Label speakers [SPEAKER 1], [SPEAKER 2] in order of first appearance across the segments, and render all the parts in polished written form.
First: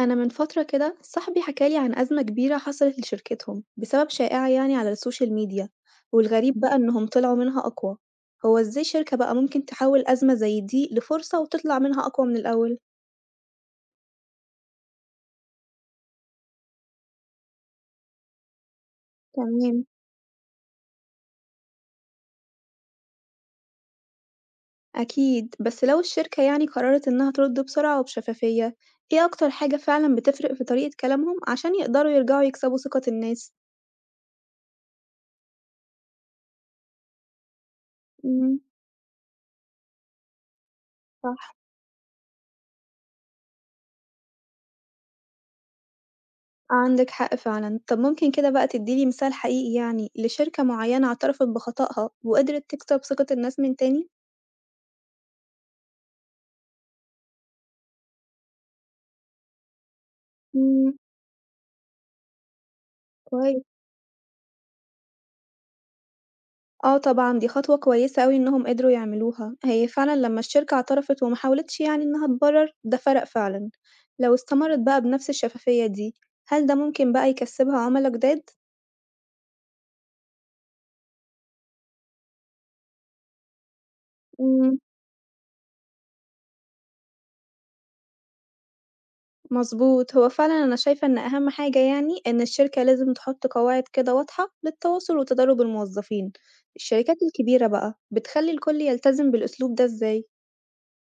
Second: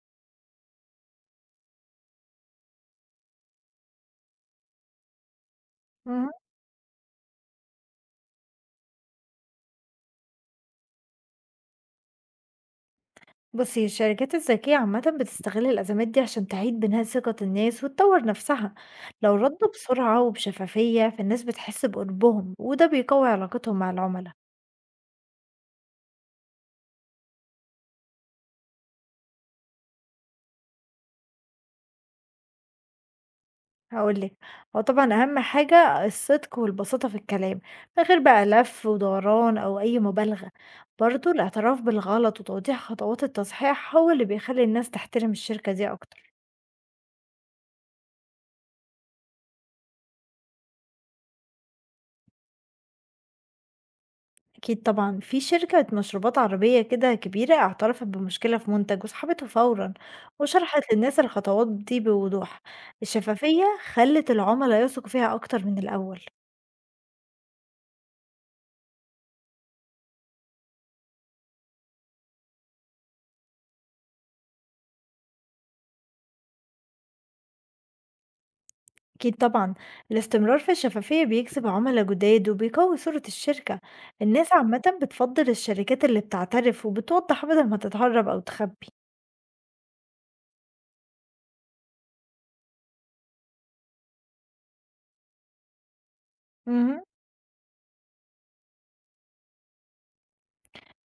[SPEAKER 1] أنا من فترة كده صاحبي حكالي عن أزمة كبيرة حصلت لشركتهم بسبب شائعة يعني على السوشيال ميديا.
[SPEAKER 2] اهم.
[SPEAKER 1] والغريب بقى إنهم طلعوا منها أقوى. هو إزاي شركة بقى ممكن تحول أزمة زي دي لفرصة وتطلع منها أقوى من الأول؟
[SPEAKER 2] بُصّي، الشركات الذكية عامةً بتستغل الأزمات دي عشان تعيد بناء ثقة الناس وتطور نفسها، لو ردّوا
[SPEAKER 1] تمام.
[SPEAKER 2] بسرعة وبشفافية فالناس بتحس بقربهم، وده بيقوي علاقتهم مع العملا.
[SPEAKER 1] أكيد بس لو الشركة يعني قررت إنها ترد بسرعة وبشفافية، إيه أكتر حاجة فعلا بتفرق في طريقة كلامهم عشان يقدروا يرجعوا يكسبوا ثقة الناس؟
[SPEAKER 2] هاقول لِك، هو طبعًا أهم حاجة الصدق والبساطة في الكلام، من غير بقى
[SPEAKER 1] مم،
[SPEAKER 2] لف ودوران أو أي مبالغة، برضه
[SPEAKER 1] صح.
[SPEAKER 2] الاعتراف بالغلط وتوضيح خطوات التصحيح هو اللي بيخلّي الناس تحترم الشركة دي أكتر.
[SPEAKER 1] عندِك حق فعلًا. طب ممكن كده بقى تدّي لي مثال حقيقي يعني لشركة معيّنة اعترفت بخطأها وقدرت تكسب ثقة الناس من تاني؟
[SPEAKER 2] أكيد طبعًا، في شركة مشروبات عربية كده كبيرة اعترفت بمشكلة في منتج وسحبته فورًا، وشرحت
[SPEAKER 1] إمم،
[SPEAKER 2] للناس الخطوات دي بوضوح. الشفافية
[SPEAKER 1] كويس.
[SPEAKER 2] خلت العملا يثقوا فيها أكتر من الأول.
[SPEAKER 1] آه طبعًا، دي خطوة كويسة أوي إنهم قدروا يعملوها. هي فعلًا لمّا الشركة اعترفت وما حاولتش يعني إنها تبرر، ده فرق فعلًا. لو استمرت بقى بنفس الشفافية دي، هل ده ممكن بقى يكسبها عملا جداد؟
[SPEAKER 2] أكيد طبعًا، الاستمرار في الشفافية بيجذب عملا جداد وبيقوي صورة الشركة. الناس
[SPEAKER 1] إمم.
[SPEAKER 2] عامةً بتفضل الشركات اللي بتعترف وبتوضح بدل ما تتهرب أو تخبي.
[SPEAKER 1] مضبوط، هو فعلًا أنا شايفة إن أهم حاجة يعني إن الشركة لازم تحط قواعد كده واضحة للتواصل وتدرّب الموظفين،
[SPEAKER 2] اهم.
[SPEAKER 1] الشركات الكبيرة بقى بتخلّي الكل يلتزم بالأسلوب ده إزاي؟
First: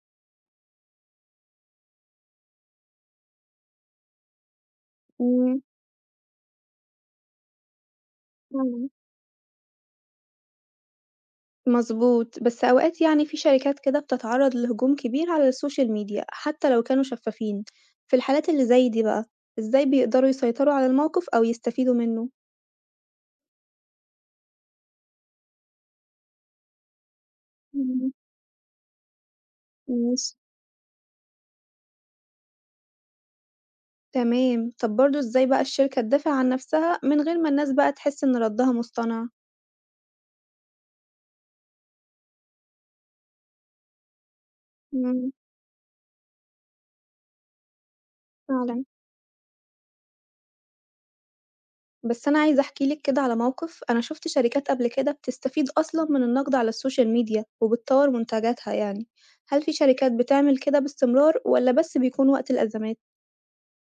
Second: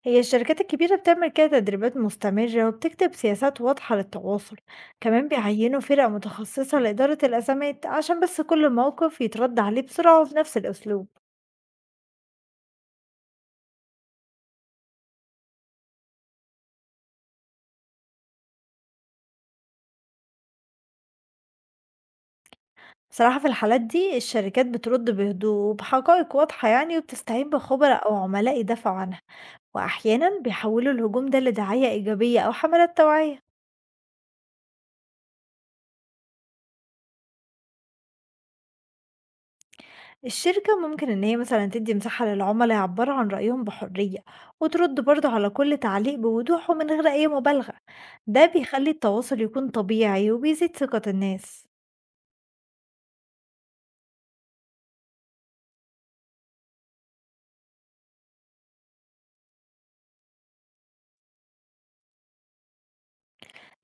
[SPEAKER 2] هي الشركات الكبيرة بتعمل كده تدريبات مستمرة وبتكتب سياسات واضحة للتواصل، كمان
[SPEAKER 1] إمم،
[SPEAKER 2] بيعينوا فرق متخصصة لإدارة الأزمات عشان بس كل
[SPEAKER 1] فعلًا.
[SPEAKER 2] موقف يترد عليه بسرعة وفي نفس الأسلوب.
[SPEAKER 1] مضبوط، بس أوقات يعني في شركات كده بتتعرّض لهجوم كبير على السوشيال ميديا حتى لو كانوا شفافين، في الحالات اللي زي دي بقى إزاي بيقدروا يسيطروا على الموقف أو يستفيدوا منه؟
[SPEAKER 2] صراحة في الحالات دي الشركات بترد بهدوء وبحقائق واضحة يعني وبتستعين بخبراء
[SPEAKER 1] إمم،
[SPEAKER 2] أو عملاء يدافعوا عنها،
[SPEAKER 1] ماشي،
[SPEAKER 2] وأحيانا بيحولوا الهجوم ده لدعاية إيجابية أو حملات توعية.
[SPEAKER 1] تمام. طَب برضه إزاي بقى الشركة تدافع عن نَفْسها من غير ما الناس بقى تحس إن ردّها مصطنع؟
[SPEAKER 2] الشركة ممكن إن هي مثلا تدي مساحة للعملاء يعبروا عن رأيهم بحرية، وترد برضه
[SPEAKER 1] إمم،
[SPEAKER 2] على كل تعليق بوضوح ومن غير أي مبالغة. ده
[SPEAKER 1] فعلًا.
[SPEAKER 2] بيخلي التواصل يكون طبيعي وبيزيد ثقة الناس.
[SPEAKER 1] بس أنا عايزة أحكي لِك كده على موقف، أنا شُفت شركات قبل كده بتستفيد أصلًا من النقد على السوشيال ميديا وبتطوّر منتجاتها يعني، هل في شركات بتعمل كده باستمرار والّا بس بيكون وقت الأزمات؟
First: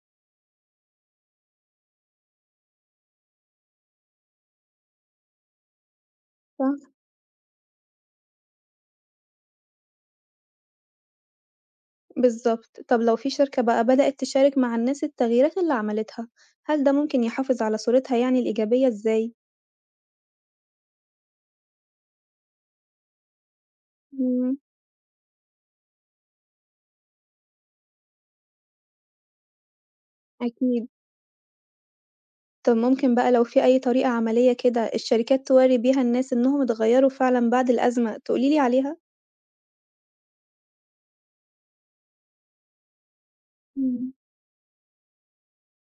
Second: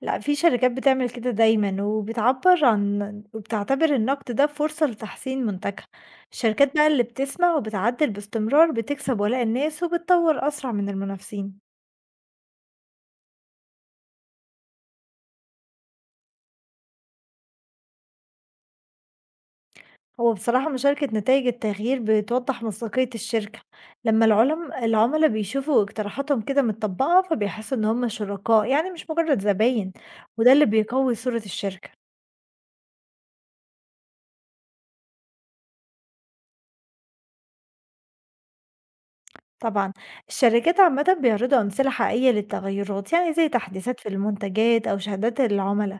[SPEAKER 2] لا، في شركات بتعمل كده دايما وبتعبر وبتعتبر النقد ده فرصة لتحسين منتجها. الشركات بقى
[SPEAKER 1] صح،
[SPEAKER 2] اللي بتسمع وبتعدل باستمرار بتكسب ولاء الناس وبتطور أسرع من المنافسين.
[SPEAKER 1] بالضبط. طب لو في شركة بقى بدأت تشارك مع الناس التغييرات اللي عملتها، هل ده ممكن يحافظ على صورتها يعني الإيجابية إزاي؟
[SPEAKER 2] هو بصراحة مشاركة نتائج التغيير بتوضح مصداقية الشركة. لما
[SPEAKER 1] إمم،
[SPEAKER 2] العملاء بيشوفوا اقتراحاتهم كده متطبقة فبيحسوا إن هم شركاء يعني مش مجرد زباين، وده اللي
[SPEAKER 1] أكيد.
[SPEAKER 2] بيقوي صورة الشركة.
[SPEAKER 1] طب ممكن بقى لو في أي طريقة عملية كده الشركات تورّي بيها الناس إنهم اتغيّروا فعلًا بعد الأزمة، تقولي لي عليها؟
[SPEAKER 2] طبعا الشركات عامة بيعرضوا أمثلة حقيقية للتغيرات يعني زي تحديثات في
[SPEAKER 1] إمم،
[SPEAKER 2] المنتجات أو شهادات العملاء،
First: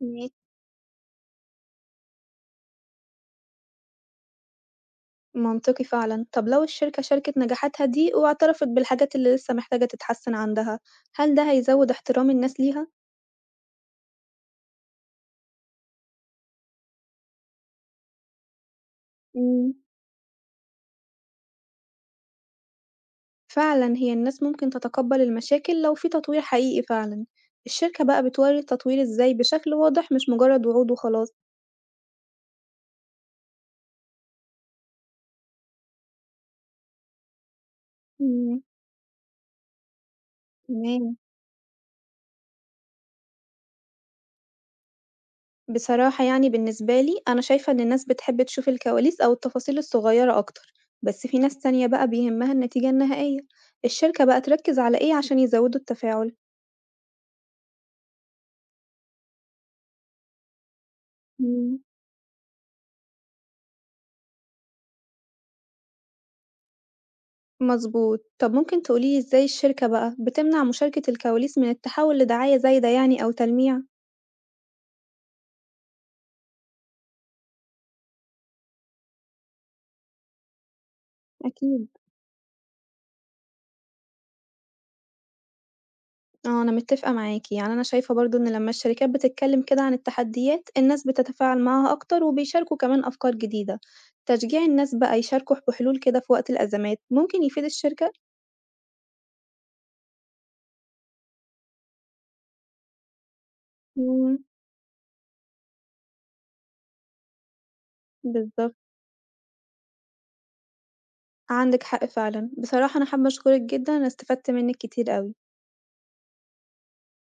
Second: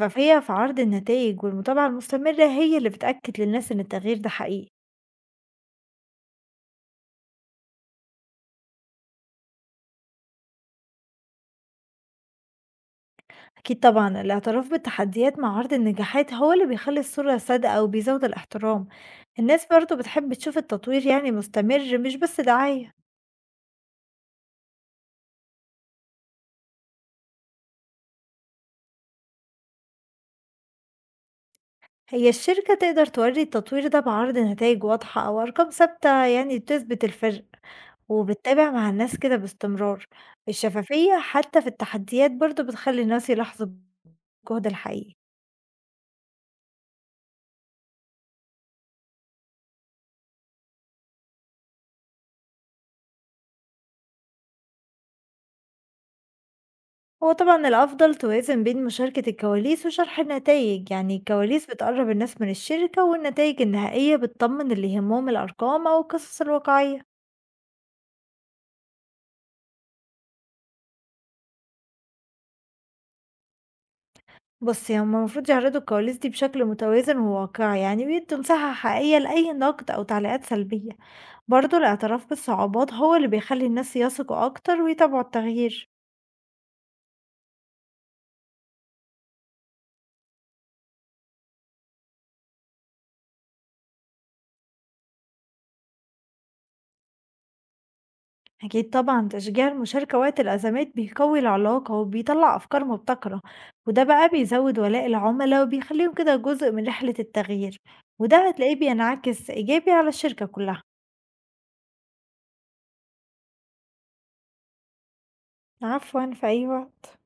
[SPEAKER 1] ماشي.
[SPEAKER 2] في عرض النتائج والمتابعة المستمرة هي اللي بتأكد للناس إن التغيير ده حقيقي.
[SPEAKER 1] منطقي فعلًا. طب لو الشركة شاركت نجاحاتها دي واعترفت بالحاجات اللي لسه محتاجة تتحسن عندها، هل ده هيزود احترام الناس ليها؟
[SPEAKER 2] أكيد طبعًا، الاعتراف بالتحديات مع عرض النجاحات هو اللي بيخلّي الصورة صادقة وبيزود الاحترام، الناس
[SPEAKER 1] إمم.
[SPEAKER 2] برضه بتحب تشوف التطوير يعني مستمر مش بس دعاية،
[SPEAKER 1] فعلًا هي الناس ممكن تتقبل المشاكل لو في تطوير حقيقي فعلًا. الشركة بقى بتوري التطوير إزاي بشكل واضح مش مجرد وعود وخلاص؟
[SPEAKER 2] هي الشركة تقدر تورّي التطوير ده بعرض نتايج واضحة أو أرقام ثابتة يعني تثبت الفرق،
[SPEAKER 1] إمم،
[SPEAKER 2] وبتتابع مع الناس كده باستمرار،
[SPEAKER 1] تمام.
[SPEAKER 2] الشفافية حتى في التحديات برضه بتخلّي الناس يلاحظوا الجهد الحقيقي.
[SPEAKER 1] بصراحة يعني بالنسبة لي، أنا شايفة إن الناس بتحب تشوف الكواليس أو التفاصيل الصغيرة أكتر، بس في ناس تانية بقى بيهمها النتيجة النهائية. الشركة بقى تركز على إيه عشان يزودوا التفاعل؟
[SPEAKER 2] هو طبعًا الأفضل توازن بين مشاركة الكواليس وشرح النتايج، يعني الكواليس
[SPEAKER 1] إمم.
[SPEAKER 2] بتقرّب الناس من الشركة والنتايج النهائية بتطمن اللي يهمهم الأرقام أو القصص الواقعية.
[SPEAKER 1] مضبوط. طب ممكن تقولي لي إزاي الشركة بقى بتمنع مشاركة الكواليس من التحول لدعاية زايدة يعني أو تلميع؟
[SPEAKER 2] بُصّي، هُم المفروض يعرضوا الكواليس دي بشكل متوازن وواقعي، يعني ويدّوا مساحة حقيقية لأي نقد أو تعليقات سلبية. برضه
[SPEAKER 1] أكيد.
[SPEAKER 2] الاعتراف بالصعوبات هو اللي بيخلّي الناس يثقوا أكتر ويتابعوا التغيير.
[SPEAKER 1] آه، أنا متفقة معاك. يعني أنا شايفة برضه إن لما الشركات بتتكلم كده عن التحديات، الناس بتتفاعل معاها أكتر وبيشاركوا كمان أفكار جديدة. تشجيع الناس بقى يشاركوا بحلول كده في وقت الأزمات ممكن يفيد الشركة؟
[SPEAKER 2] أكيد طبعًا، تشجيع المشاركة وقت الأزمات بيقوي العلاقة وبيطلّع أفكار مبتكرة، وده بقى
[SPEAKER 1] إمم،
[SPEAKER 2] بيزوّد ولاء العُملا وبيخلّيهم كده جزء من رحلة التغيير، وده
[SPEAKER 1] بالضبط.
[SPEAKER 2] هتلاقيه بينعكس إيجابي على الشركة كلّها.
[SPEAKER 1] عندِك حق فعلًا. بصراحة أنا حابة أشكرِك جدًا، أنا استفدت منِّك كتير أوي.
[SPEAKER 2] عفوًا، في أي وقت.